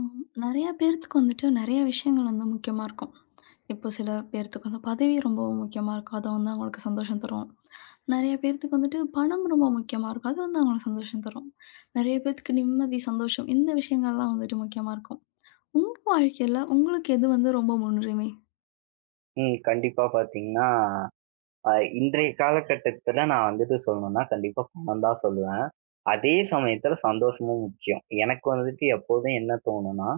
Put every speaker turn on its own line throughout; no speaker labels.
ம். நெறையா பேர்த்துக்கு வந்துட்டு நெறைய விஷயங்கள் வந்து முக்கியமா இருக்கும். இப்போ சில பேர்த்துக்கு வந்து பதவி ரொம்ப முக்கியமா இருக்கும். அது வந்து அவங்களுக்கு சந்தோஷம் தரும். நெறைய பேர்த்துக்கு வந்துட்டு பணம் ரொம்ப முக்கியமா இருக்கும். அது வந்து அவங்களுக்கு சந்தோஷம் தரும். நெறைய பேத்துக்கு நிம்மதி, சந்தோஷம் இந்த விஷயங்கள்லாம் வந்துட்டு முக்கியமா இருக்கும். உங்க வாழ்க்கையில உங்களுக்கு எது வந்து ரொம்ப முன்னுரிமை?
ம். கண்டிப்பா பார்த்தீங்கன்னா, அ இன்றைய காலகட்டத்துல நான் வந்துட்டு சொல்லணும்னா, கண்டிப்பா பணம் தான் சொல்லுவேன். அதே சமயத்துல சந்தோஷமும் முக்கியம். எனக்கு வந்துட்டு எப்போதும் என்ன தோணும்னா,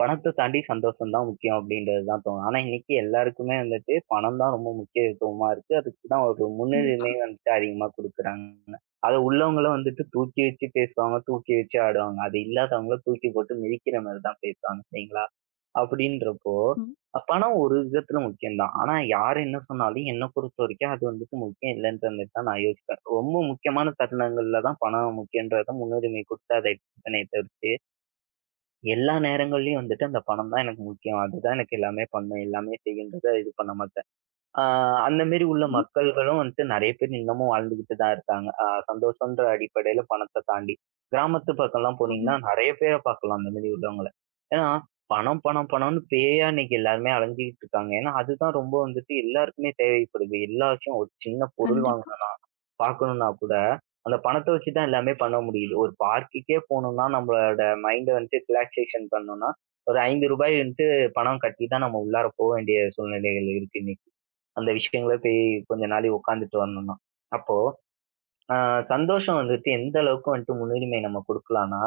பணத்த தாண்டி சந்தோஷம் தான் முக்கியம் அப்படின்றது தான் தோணும். ஆனா இன்னைக்கு எல்லாருக்குமே வந்துட்டு பணம் தான் ரொம்ப முக்கியத்துவமா இருக்கு. அதுக்கு தான் ஒரு
கண்டிப்பா.
முன்னுரிமை வந்துட்டு அதிகமா குடுக்குறாங்க. அத உள்ளவங்களும் வந்துட்டு தூக்கி வச்சு பேசுவாங்க, தூக்கி வச்சு ஆடுவாங்க. அது இல்லாதவங்கள தூக்கி போட்டு மிதிக்கிற மாரி தான் பேசுவாங்க இல்லைங்களா? அப்படின்றப்போ
ம்.
பணம் ஒரு விதத்துல முக்கியம் தான். ஆனா யார் என்ன சொன்னாலும் என்ன பொறுத்தவரைக்கும் அது வந்துட்டு முக்கியம் இல்லன்ற மாரி தான் நான் யோசிப்பேன். ரொம்ப முக்கியமான தருணங்கள்ல தான் பணம் முக்கியன்றத முன்னுரிமை குடுத்து அத பண்ணே தவிர்த்து, எல்லா நேரங்கள்லயும் வந்துட்டு அந்த பணம் தான் எனக்கு முக்கியம். அதுதான் எனக்கு எல்லாமே பண்ணும், எல்லாமே செய்யுன்றத இது பண்ண மாட்டேன். ஆ அந்த மாரி உள்ள
ம்.
மக்கள்களும் வந்துட்டு நெறைய பேர் இன்னமும் வாழ்ந்துகிட்டு தான் இருக்காங்க. சந்தோஷம்ன்ற அடிப்படையில பணத்த தாண்டி. கிராமத்து பக்கம்லாம்
ஆமா.
போனீங்கன்னா, நெறைய பேர பார்க்கலாம் அந்த மாரி உள்ளவங்கள. ஏன்னா, பணம், பணம், பணம்னு பேயா இன்னைக்கு எல்லாருமே அலைஞ்சுகிட்டு இருக்காங்க. ஏன்னா, அதுதான் ரொம்ப வந்துட்டு எல்லாருக்குமே தேவைப்படுது. எல்லா விஷயம் ஒரு சின்ன பொருள் வாங்க
கண்டிப்பா.
பார்க்கணும்னா கூட, அந்த பணத்த வச்சு தான் எல்லாமே பண்ண முடியுது. ஒரு பார்க்குக்கே போனோம்னா நம்மளோட மைண்ட வந்துட்டு ரிலாக்சேஷன் பண்ணணும்னா, ஒரு ரூ. 5 வந்துட்டு பணம் கட்டி தான் நம்ம உள்ளார போ வேண்டிய சூழ்நிலைகள் இருக்கு இன்னைக்கு. அந்த விஷயங்கள போய் கொஞ்ச நாழி உட்கார்ந்துட்டு வரணும்னா. அப்போ அ சந்தோஷம் வந்துட்டு எந்த அளவுக்கு வந்துட்டு முன்னுரிமை நம்ம குடுக்கலாம்னா,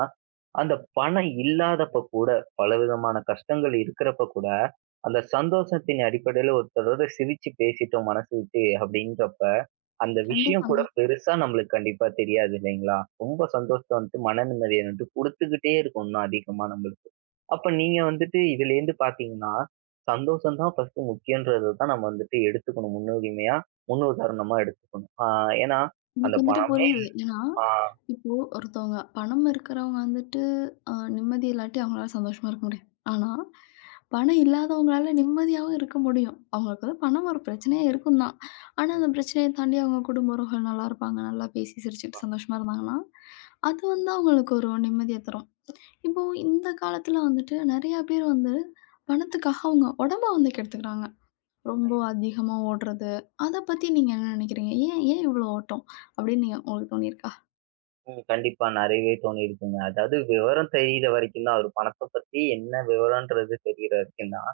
அந்த பணம் இல்லாதப்ப கூட, பலவிதமான கஷ்டங்கள் இருக்கிறப்ப கூட, அந்த சந்தோஷத்தின் அடிப்படையில ஒருத்தரோட சிரிச்சு பேசிட்டோம் மனசு விட்டு அப்படின்றப்ப அந்த விஷயம் கூட
கண்டிப்பாங்க.
பெருசா நம்மளுக்கு கண்டிப்பா தெரியாது இல்லைங்களா? ரொம்ப சந்தோஷத்த வந்துட்டு, மன நிம்மதிய வந்துட்டு குடுத்துக்கிட்டே இருக்கும் இன்னும் அதிகமா நம்மளுக்கு. அப்ப நீங்க வந்துட்டு இதுலேருந்து பார்த்தீங்கன்னா, சந்தோஷம் தான் ஃபர்ஸ்ட்டு முக்கியன்றத தான் நம்ம வந்துட்டு எடுத்துக்கணும் முன்னுரிமையா, முன்னுதாரணமா எடுத்துக்கணும். ஏன்னா, அந்த
எனக்கு வந்துட்டு
பணமே.
புரியுது. ஏன்னா, இப்போ ஒருத்தவங்க பணம் இருக்கிறவங்க வந்துட்டு நிம்மதி இல்லாட்டி அவங்களால சந்தோஷமா இருக்க முடியாது. ஆனா, பணம் இல்லாதவங்களால நிம்மதியாவும் இருக்க முடியும். அவங்களுக்கு வந்து பணம் ஒரு பிரச்சனையா இருக்கும் தான். ஆனா, அந்த பிரச்சனைய தாண்டி அவங்க குடும்ப உறவுகள் நல்லா இருப்பாங்க. நல்லா பேசி சிரிச்சுட்டு சந்தோஷமா இருந்தாங்கன்னா, அது வந்து அவங்களுக்கு ஒரு நிம்மதிய தரும். இப்போ இந்த காலத்துல வந்துட்டு நெறையா பேர் வந்து பணத்துக்காக அவங்க உடம்ப வந்து கெடுத்துக்கிறாங்க.
ஆ.
ரொம்ப அதிகமா ஓடுறது. அத பத்தி நீங்க என்ன நெனைக்கிறீங்க? ஏன் ஏன் இவ்ளோ ஓட்டம்? அப்படின்னு நீங்க உங்களுக்கு தோணியிருக்கா?
ம். கண்டிப்பா நெறையவே தோணியிருக்குங்க. அதாவது விவரம் தெரியிற வரைக்கும் தான். ஒரு பணத்த பத்தி என்ன விவரம்ன்றது தெரியிற வரைக்கும் தான்.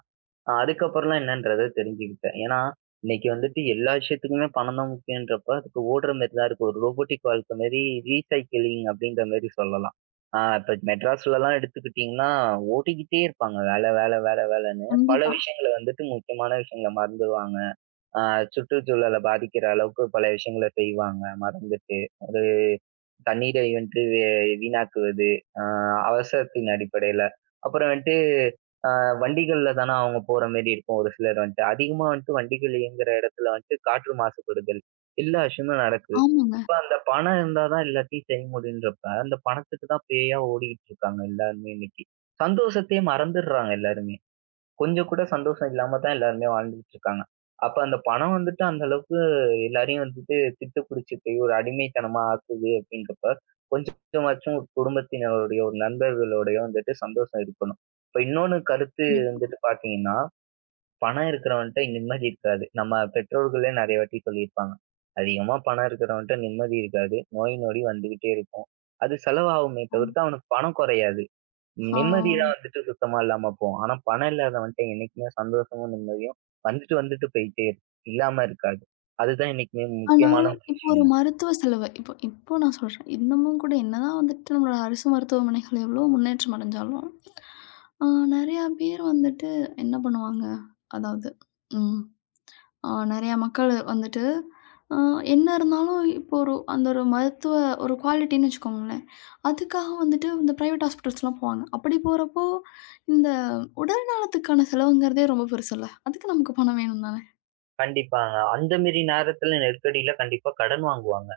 அதுக்கப்புறம்லாம் என்னன்றத தெரிஞ்சுக்கிட்டேன். ஏன்னா, இன்னைக்கு வந்துட்டு எல்லா விஷயத்துக்குமே பணம் தான் முக்கியன்றப்ப, அதுக்கு ஓடுற மாரி தான் இருக்கு. ஒரு ரோபோட்டிக் வாழ்க்கை மாரி ரீசைக்கிளிங் அப்படின்ற மாரி சொல்லலாம். இப்ப மெட்ராஸ்லலாம் எடுத்துக்கிட்டீங்கன்னா, ஓட்டிக்கிட்டே இருப்பாங்க. வேல, வேல, வேல, வேலன்னு. பல
கண்டிப்பா.
விஷயங்கள வந்துட்டு முக்கியமான விஷயங்கள மறந்துருவாங்க. ஆ சுற்றுச்சூழல பாதிக்கிற அளவுக்கு பல விஷயங்கள செய்வாங்க மறந்துட்டு. ஒரு தண்ணீரை வந்துட்டு வீணாக்குவது, ஆ அவசரத்தின் அடிப்படையில. அப்புறம் வந்துட்டு ஆ வண்டிகள்ல தானே அவங்க போற மாரி இருக்கும் ஒரு சிலர் வந்துட்டு. அதிகமா வந்துட்டு வண்டிகள் இயங்குற இடத்துல வந்துட்டு காற்று மாசுபடுதல் எல்லா விஷயமும் நடக்குது.
ஆமாங்க.
அப்ப அந்த பணம் இருந்தா தான் எல்லாத்தையும் செய்ய முடியுன்றப்ப, அந்த பணத்துக்கு தான் பேயா ஓடிக்கிட்டு இருக்காங்க எல்லாருமே இன்னைக்கு. சந்தோஷத்தையே மறந்துடுறாங்க எல்லாருமே. கொஞ்சம் கூட சந்தோஷம் இல்லாம தான் எல்லாருமே வாழ்ந்துகிட்டு இருக்காங்க. அப்ப அந்த பணம் வந்துட்டு அந்த அளவுக்கு எல்லாரையும் வந்துட்டு திட்டு பிடிச்சுட்டு ஒரு அடிமைத்தனமா ஆக்குது அப்படின்றப்ப, கொஞ்சமாச்சும் ஒரு குடும்பத்தினருடைய, ஒரு நண்பர்களுடைய வந்துட்டு சந்தோஷம் இருக்கணும். இப்ப இன்னொன்னு கருத்து
கண்டிப்பா.
வந்துட்டு பார்த்தீங்கன்னா, பணம் இருக்கிறவன்ட்ட நிம்மதி இருக்காது. நம்ம பெற்றோர்களே நெறைய வாட்டி சொல்லியிருப்பாங்க. அதிகமா பணம் இருக்கிறவன்ட்ட நிம்மதி இருக்காது. நோய் நொடி வந்துகிட்டே இருக்கும். அது செலவாகுமே
ஆமா.
தவிர்த்து அவனுக்கு பணம் குறையாது.
ஆ.
நிம்மதி தான் வந்துட்டு சுத்தமா இல்லாம போகும். ஆனா பணம் இல்லாதவன் வந்துட்டு என்னைக்குமே சந்தோஷமும், நிம்மதியும் வந்துட்டு வந்துட்டு போயிட்டே இருக்கும். இல்லாம இருக்காது. அதுதான் என்னைக்குமே
ஆனா,
முக்கியமான ஒரு
இப்போ ஒரு
விஷயம்.
மருத்துவ செலவு இப்போ இப்போ நான் சொல்றேன். இன்னமும் கூட என்னதான் வந்துட்டு நம்மளோட அரசு மருத்துவமனைகள் எவ்வளோ முன்னேற்றம் அடைஞ்சாலும், ஆ நெறையா பேர் வந்துட்டு என்ன பண்ணுவாங்க? அதாவது ம். நெறையா மக்கள் வந்துட்டு, அ என்ன இருந்தாலும் இப்போ ஒரு அந்த ஒரு மருத்துவ ஒரு குவாலிட்டின்னு வச்சுக்கோங்களேன். அதுக்காக வந்துட்டு இந்த பிரைவேட் ஹாஸ்பிட்டல்ஸ்லாம் போவாங்க. அப்படி போறப்போ, இந்த உடல் நலத்துக்கான செலவுங்கிறதே ரொம்ப பெருசுல்ல. அதுக்கு நமக்கு பணம் வேணும் தானே!
கண்டிப்பாங்க. அந்த மேரி நேரத்துல நெருக்கடியில கண்டிப்பா கடன் வாங்குவாங்க.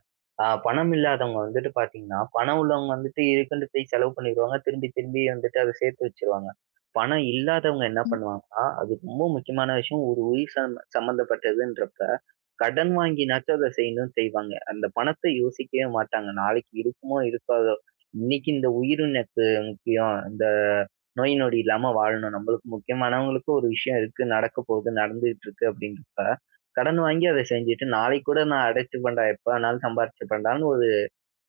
பணம் இல்லாதவங்க வந்துட்டு பாத்தீங்கன்னா, பணம் உள்ளவங்க வந்துட்டு இருக்குன்னு போய் செலவு பண்ணிருவாங்க. திரும்பி திரும்பி வந்துட்டு அத சேர்த்து வச்சுருவாங்க. பணம் இல்லாதவங்க என்ன
ம்.
பண்ணுவாங்கன்னா, அது ரொம்ப முக்கியமான விஷயம். ஒரு உயிர் சம்ம சம்மந்தப்பட்டதுன்றப்ப, கடன் வாங்கினாச்சும் அத செய்யணும்னு செய்வாங்க. அந்த பணத்த யோசிக்கவே மாட்டாங்க. நாளைக்கு இருக்குமோ இருக்காதோ! இன்னைக்கு இந்த உயிர் எனக்கு முக்கியம். இந்த நோய் நொடி இல்லாம வாழணும். நம்மளுக்கு முக்கியமானவங்களுக்கு ஒரு விஷயம் இருக்கு, நடக்க போகுது, நடந்துகிட்டு இருக்கு அப்படின்றப்ப கடன் வாங்கி அத செஞ்சுட்டு, நாளைக்கு கூட நான் அடைச்சுப்பேன்டா, எப்ப வேணாலும் சம்பாரிச்சுப்பேன்டான்னு ஒரு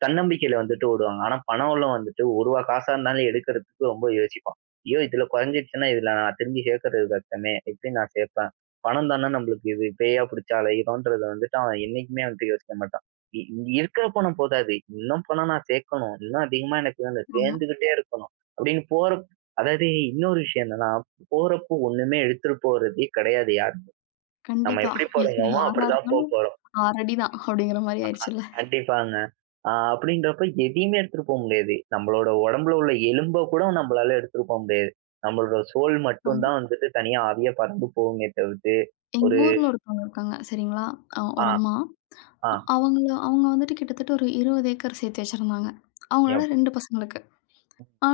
தன்னம்பிக்கையில வந்துட்டு ஓடுவாங்க. ஆனா பணம் உள்ளவன் வந்துட்டு ரூ. 1 காசா இருந்தாலும் எடுக்கிறதுக்கு ரொம்ப யோசிப்பான். ஐயோ! இதுல குறைஞ்சிருச்சுன்னா இதுல நான் திரும்பி சேர்க்கிறது கஷ்டமே. எப்படி நான் சேர்ப்பேன்? பணம் தானே நம்மளுக்கு இது பேயா புடிச்சு அலையுறோம்ன்றத வந்துட்டு அவன் என்னைக்குமே வந்துட்டு யோசிக்க மாட்டான். இ இ- இருக்கிற பணம் போதாது. இன்னும் பணம் நான் சேர்க்கணும். இன்னும் அதிகமா எனக்கு வேணும்.
ஆமா.
சேர்ந்துகிட்டே இருக்கணும். அப்படின்னு போற அதாவது இன்னொரு விஷயம் என்னன்னா, போறப்போ ஒண்ணுமே எடுத்துட்டு போறதே கிடையாது. யாருமே நம்ம
கண்டிப்பா.
எப்படி
ஏன்னா
பொறந்தோமோ
யாரா
அப்படிதான்
இருந்தாலும்
போப்போறோம்.
6 அடி தான் அப்படிங்கிற மாரி ஆயிருச்சுல்ல.
கண்டிப்பாங்க. அப்படின்றப்ப எதையுமே எடுத்துட்டு போ முடியாது. நம்மளோட உடம்புல உள்ள எலும்ப கூட நம்மளால எடுத்துட்டு போ முடியாது. நம்மளோட சோல் மட்டும்
ஆமா.
தான் வந்துட்டு தனியா ஆவியா பறந்து போகுமே தவிர்த்து,
எங்க
ஒரு
ஊர்ல ஒருத்தவங்க இருக்காங்க. சரிங்களா?
ஆ,
ஒரு அம்மா.
ஆ.
அவங்கள அவங்க வந்துட்டு கிட்டத்தட்ட ஒரு 20 ஏக்கர் சேர்த்து வச்சிருந்தாங்க.
ஞா
அவங்களோட 2 பசங்களுக்கு. ஆ,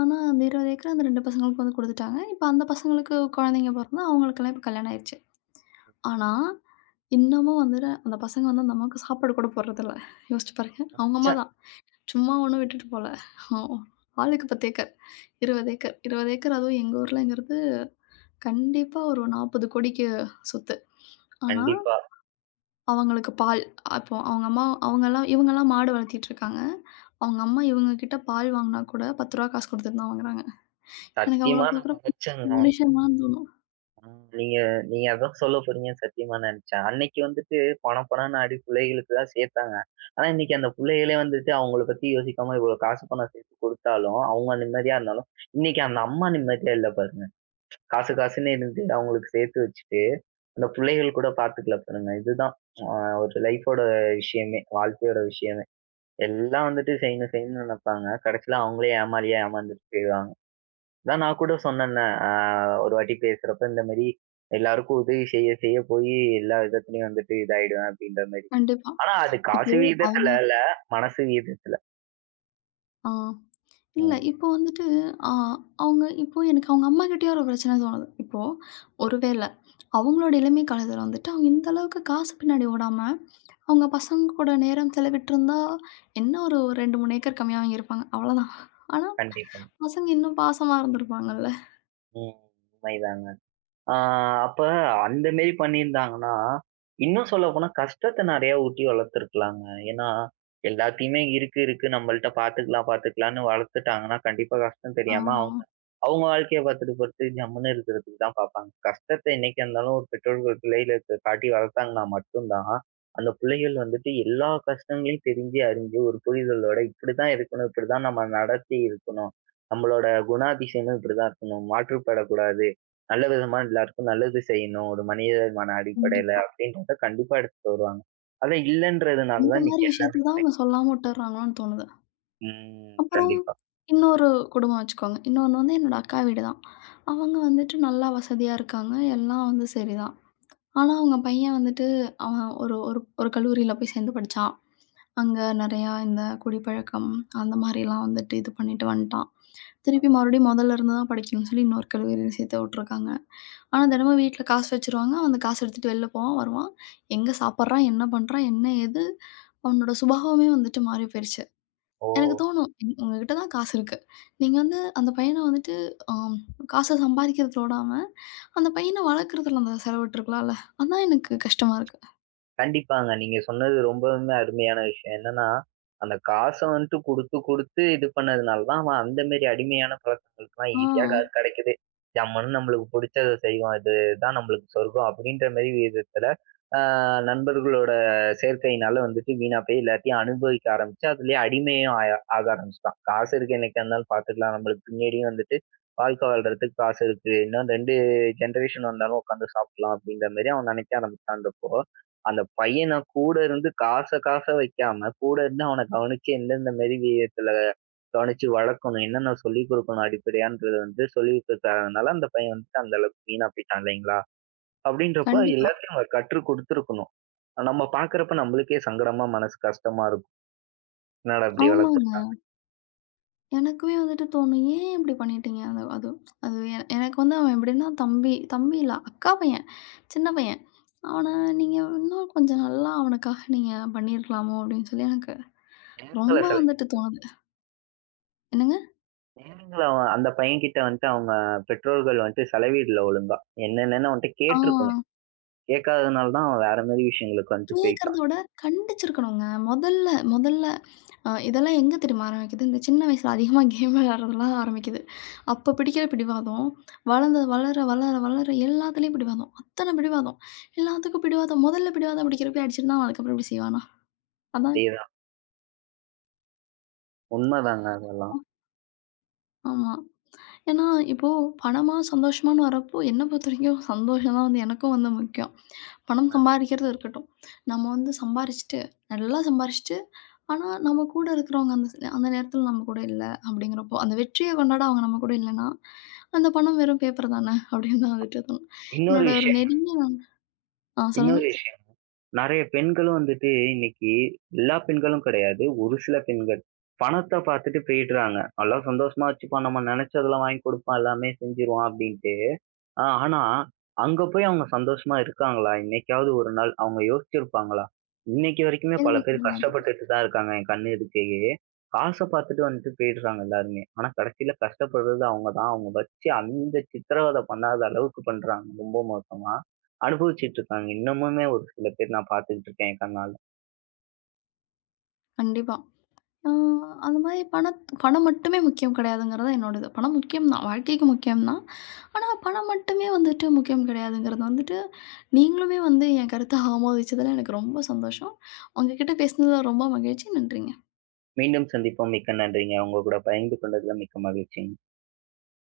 ஆனா அந்த 20 ஏக்கர் அந்த 2 பசங்களுக்கு வந்து குடுத்துட்டாங்க. இப்ப அந்த பசங்களுக்கு குழந்தைங்க பொறந்து, அவங்களுக்கெல்லாம் இப்ப கல்யாணம் ஆயிருச்சு. ஆனா, இன்னமும் வந்துட்டு அந்த பசங்க வந்து அந்த அம்மாவுக்கு சாப்பாடு கூட போடுறதில்ல. யோசிச்சு பாருங்க. அவங்க அம்மா தான். சும்மா ஒண்ணும் விட்டுட்டு போல. ஆ- ஆளுக்கு 10 ஏக்கர், 20 ஏக்கர், 20 ஏக்கர் அதுவும் எங்க ஊர்லங்கிறது கண்டிப்பா ஒரு 40 கோடிக்கு சொத்து. ஆனா
கண்டிப்பா.
அவங்களுக்கு பால் அப்போ அவங்க அம்மா அவங்கலாம் இவங்கலாம் மாடு வளர்த்திட்ருக்காங்க. அவங்க அம்மா இவங்க கிட்ட பால் வாங்குனா கூட ரூ. 10 காசு குடுத்துட்டு தான் வாங்குறாங்க. எனக்கு அவங்கள
சத்தியமா நான்
பார்க்குறப்ப
நெனச்சேங்க.
மனுஷங்களா தோணும்.
நீங்க நீங்க அதான் சொல்ல போறீங்கன்னு சத்தியமா நினைச்சேன். அன்னைக்கு வந்துட்டு பணம் பணம்ன்னு ஆடி புள்ளைகளுக்கு தான் சேர்த்தாங்க. ஆனா இன்னைக்கு அந்த புள்ளைகளே வந்துட்டு அவங்கள பத்தி யோசிக்காம இவ்வளவு காசு பணம் சேர்த்து கொடுத்தாலும் அவங்க நிம்மதியா இருந்தாலும் இன்னைக்கு அந்த அம்மா நிம்மதியா இல்ல பாருங்க. காசு காசுன்னு இருந்து அவங்களுக்கு சேர்த்து வச்சுட்டு அந்த புள்ளைகள் கூட பார்த்துக்கல பாருங்க. இதுதான் ஒரு லைஃபோட விஷயமே, வாழ்க்கையோட விஷயமே. எல்லாம் வந்துட்டு செய்யணும் செய்யணும்னு நினைப்பாங்க. கடைசியில அவங்களே ஏமாளியா ஏமாந்துட்டு போயிடுவாங்க. அதான் நான் கூட சொன்னேன்ல, ஒரு வாட்டி பேசுறப்ப இந்த மாரி எல்லாருக்கும் உதவி செய்ய செய்ய போயி எல்லா விதத்துலயும் வந்துட்டு இதாயிடுவேன் அப்படின்ற மாரி.
கண்டிப்பா.
ஆனா அது காசு
இப்போ அவங்க
விகிதத்துல இல்ல, மனசு விகிதத்துல.
ஆ இல்ல
ம்.
இப்போ வந்துட்டு ஆ அவங்க இப்போ எனக்கு அவங்க அம்மா கிட்டேயும் ஒரு பிரச்சனை தோணுது. இப்போ ஒரு வேள அவங்களோட இளமை காலத்தில வந்துட்டு அவங்க இந்த அளவுக்கு காசு பின்னாடி ஓடாம, அவங்க பசங்க கூட நேரம் செலவிட்டிருந்தா என்ன ஒரு 2, 3 ஏக்கர் கம்மியா வாங்கியிருப்பாங்க. அவ்வளோதான். ஆனா
கண்டிப்பா.
பசங்க இன்னும் பாசமா இருந்திருப்பாங்கல்ல.
ம். உண்மைதாங்க. ஆ அப்ப அந்த மேரி பண்ணியிருந்தாங்கன்னா, இன்னும் சொல்லப்போனா கஷ்டத்த நெறையா ஊட்டி வளர்த்துருக்கலாங்க. ஏன்னா, எல்லாத்தையுமே இருக்கு, இருக்கு நம்மள்ட்ட பாத்துக்கலாம், பாத்துக்கலான்னு வளர்த்துட்டாங்கன்னா, கண்டிப்பா கஷ்டம்
ஆ.
தெரியாம அவங்க அவங்க வாழ்க்கைய பாத்துட்டு, பாத்துட்டு ஜம்முன்னு இருக்கிறதுக்கு தான் பாப்பாங்க. கஷ்டத்த என்னைக்கா இருந்தாலும் ஒரு பெற்றோர்கள் பிள்ளைகளுக்கு காட்டி வளர்த்தாங்கன்னா மட்டும் தான், அந்த பிள்ளைகள் வந்துட்டு எல்லா கஷ்டங்களையும் தெரிஞ்சு, அறிஞ்சு ஒரு புரிதலோட இப்படிதான் இருக்கணும், இப்படிதான் நம்ம நடத்தி இருக்கணும். நம்மளோட குணாதிசயமும் இப்படிதான் இருக்கணும். மாற்றுப்படக்கூடாது. நல்ல விதமா எல்லாருக்கும் நல்லது செய்யணும். ஒரு மனிதமான அடிப்படையில
கண்டிப்பா.
அப்படின்றத கண்டிப்பா எடுத்துட்டு வருவாங்க. அத இல்லன்றதுனால
இந்த
தான்
மாரி
இன்னைக்கு எல்லாமே
விஷயத்த தான்
குறையுது.
அவங்க சொல்லாம விட்டுர்றாங்களோன்னு தோணுது.
ம்.
அப்புறம்
கண்டிப்பா.
இன்னொரு குடும்பம் வச்சுக்கோங்க. இன்னொன்னு வந்து என்னோட அக்கா வீடு தான். அவங்க வந்துட்டு நல்லா வசதியா இருக்காங்க. எல்லாம் வந்து சரிதான். ஆனா அவங்க பையன் வந்துட்டு அவன் ஒரு ஒரு ஒரு கல்லூரியில போய் சேர்ந்து படிச்சான். அங்க நெறையா இந்த குடிப்பழக்கம் அந்த மாரிலாம் வந்துட்டு இது பண்ணிட்டு வந்துட்டான்.
ஆம்.
திருப்பி மறுபடியும் மொதல்ல இருந்து தான் படிக்கணும்னு சொல்லி இன்னொரு கல்லூரியில சேர்த்து விட்டுருக்காங்க. ஆனா தினமும் வீட்ல காசு வச்சுருவாங்க. அவன் அந்த காசு எடுத்துட்டு வெளில போவான், வருவான். எங்க சாப்பிடுறான், என்ன பண்றான், என்ன ஏது அவனோட சுபாவமே வந்துட்டு மாறி போயிருச்சு.
ஓ!
எனக்கு தோணும், உங்ககிட்ட தான் காசு இருக்கு. நீங்க வந்து அந்த பையன வந்துட்டு ஆம் காச சம்பாதிக்கிறதுல விடாம, அந்த பையன வளர்க்கறதுல அந்த செலவிட்டுருக்கலாம்ல. அதான் எனக்கு கஷ்டமா இருக்கு.
கண்டிப்பாங்க. நீங்க சொன்னது ரொம்பவுமே அருமையான விஷயம். என்னன்னா, அந்த காச வந்துட்டு குடுத்து குடுத்து இது பண்ணதுனால தான் அவன் அந்த மாரி அடிமையான பழக்கங்களுக்குலாம்
ஆ.
ஈஸியா காசு கிடைக்குது. ஜம்முன்னு நம்மளுக்கு புடிச்சத செய்வோம். இதுதான் நம்மளுக்கு சொர்க்கம் அப்படின்ற மாரி விதத்துல, ஆ நண்பர்களோட சேர்க்கையினால வந்துட்டு வீணா போய் எல்லாத்தையும் அனுபவிக்க ஆரம்பிச்சு, அதுலயே அடிமையும் ஆய ஆக ஆரம்பிச்சுட்டான். காசு இருக்கு என்னைக்கா இருந்தாலும் பாத்துக்கலாம். நம்மளுக்கு பின்னாடியும் வந்துட்டு வாழ்க்கை வாழ்றதுக்கு காசு இருக்கு. இன்னும் 2 ஜெனரேஷன் வந்தாலும் உட்காந்து சாப்பிடலாம் அப்படின்ற மாரி அவன் நினைக்க ஆரம்பிச்சான்றப்போ அந்த பையன் நான் கூட இருந்து காச காச வைக்காம, கூட இருந்து அவன கவனிச்சு எந்தெந்த மாரி விதத்துல கவனிச்சு வளர்க்கணும், என்னென்ன சொல்லிக் கொடுக்கணும் அடிப்படையான்றத வந்து சொல்லிக் கொடுக்காததுனால அந்த பையன் வந்துட்டு அந்த அளவுக்கு வீணா போயிட்டான் இல்லைங்களா? அப்படின்றப்ப
கண்டிப்பா.
எல்லாத்தையும் நம்ம கற்றுக் கொடுத்திருக்கணும். நம்ம பார்க்கிறப்ப நம்மளுக்கே சங்கடமா, மனசு கஷ்டமா இருக்கும். என்னடா இப்படி
ஆமாங்க.
வளர்த்துருக்காங்க.
எனக்குமே வந்துட்டு தோணும். ஏன் இப்படி பண்ணிட்டீங்க? அது அது அது எ எனக்கு வந்து அவன் எப்படின்னா தம்பி தம்பி இல்ல. அக்கா பையன். சின்ன பையன். அவன
ம்.
நீங்க இன்னும் கொஞ்சம் நல்லா அவனுக்காக நீங்க பண்ணியிருக்கலாமோ! அப்படின்னு சொல்லி எனக்கு
நேரங்கள
ரொம்ப வந்துட்டு
செலவிடணும்.
தோணுது. என்னங்க?
நேரங்கள அவன் அந்த பையன்கிட்ட வந்துட்டு அவங்க பெற்றோர்கள் வந்துட்டு செலவிடல ஒழுங்கா. என்னென்னன்னு அவன்ட்ட
ஆ
கேட்டிருக்கணும். கேட்காததுனால தான் அவன் வேற மாரி விஷயங்களுக்கு வந்துட்டு
கேட்கிறத
போயிட்டான்.
விட கண்டிச்சிருக்கணுங்க. முதல்ல முதல்ல அ இதெல்லாம் எங்க தெரியுமா ஆரம்பிக்குது, இந்த சின்ன வயசுல அதிகமா கேம் விளையாடுறதுலாம் ஆரம்பிக்குது. அப்போ பிடிக்கிற பிடிவாதம், வளர்ந்தது வளர வளர வளர எல்லாத்துலயும் பிடிவாதம். அத்தன பிடிவாதம். எல்லாத்துக்கும் பிடிவாதம். முதல்ல பிடிவாதம் பிடிக்கிறப்ப அடிச்சிருந்தா, அவன் அதுக்கப்புறம் இப்டி செய்வானா? அதான்
அதே உண்மதாங்க அதெல்லாம்.
ஆமா. ஏன்னா, இப்போ பணமா, சந்தோஷமான்னு வரப்போ என்ன பொறுத்தவரைக்கும் சந்தோஷம் தான் வந்து எனக்கும் வந்து முக்கியம். பணம்
உண்மைதாங்க.
சம்பாரிக்கிறது இருக்கட்டும். நம்ம வந்து சம்பாரிச்சுட்டு, நல்லா சம்பாரிச்சுட்டு ஆனா, நம்ம கூட இருக்கிறவங்க அந்த நேரத்துல நம்ம கூட இல்ல அப்படிங்கிறப்போ, அந்த வெற்றிய கொண்டாட அவங்க நம்ம கூட இல்லன்னா, அந்த பணம் வெறும் பேப்பர் தானே அப்படின்னு தான் வந்துட்டு தோணும்.
இன்னொரு
என்னோட ஒரு
விஷயம்,
நெருங்கிய நண்- ஆ,
இன்னொரு
சொல்லுங்க.
விஷயம். நெறைய பெண்களும் வந்துட்டு இன்னைக்கு எல்லா பெண்களும் கிடையாது. ஒரு சில பெண்கள். பணத்த பார்த்துட்டு போயிடுறாங்க. நல்லா சந்தோஷமா வச்சுப்பான். நம்ம நெனைச்சதெல்லாம் வாங்கி குடுப்பான். எல்லாமே செஞ்சுருவான் அப்டின்ட்டு. ஆனா, அங்க போய் அவங்க சந்தோஷமா இருக்காங்களா? என்னைக்காவது ஒரு நாள் அவங்க யோசிச்சிருப்பாங்களா? இன்னைக்கு வரைக்குமே பல பேர்
கேள்விக்குறிதான் அது.
கஷ்டப்பட்டுட்டு தான் இருக்காங்க, என் கண்ணு எதுர்க்கயே. காச பார்த்துட்டு வந்துட்டு போயிடுறாங்க எல்லாருமே. ஆனா கடைசியில கஷ்டப்படுறது அவங்க தான். அவங்க வச்சு அந்த சித்திரவதை பண்ணாத அளவுக்கு பண்றாங்க, ரொம்ப மோசமா. அனுபவிச்சுட்டு இருக்காங்க. இன்னமுமே ஒரு சில பேர் நான் பார்த்துக்கிட்டு இருக்கேன் என் கண்ணால.
கண்டிப்பா. ஆ அந்த மாரி பணம் மட்டுமே முக்கியம் கிடையாதுங்கிறது தான் என்னோட இது. பணம் முக்கியம் தான். வாழ்க்கைக்கு முக்கியம் தான். ஆனா, பணம் மட்டுமே வந்துட்டு முக்கியம் கிடையாதுங்கிறது வந்துட்டு, நீங்களுமே வந்து என் கருத்த ஆமோதிச்சதுல எனக்கு ரொம்ப சந்தோஷம். உங்க கிட்ட பேசினதுல ரொம்ப மகிழ்ச்சி. நன்றிங்க.
மீண்டும் சந்திப்போம். மிக்க நன்றிங்க. உங்க கூட பகிர்ந்து கொண்டதுல மிக்க மகிழ்ச்சிங்க.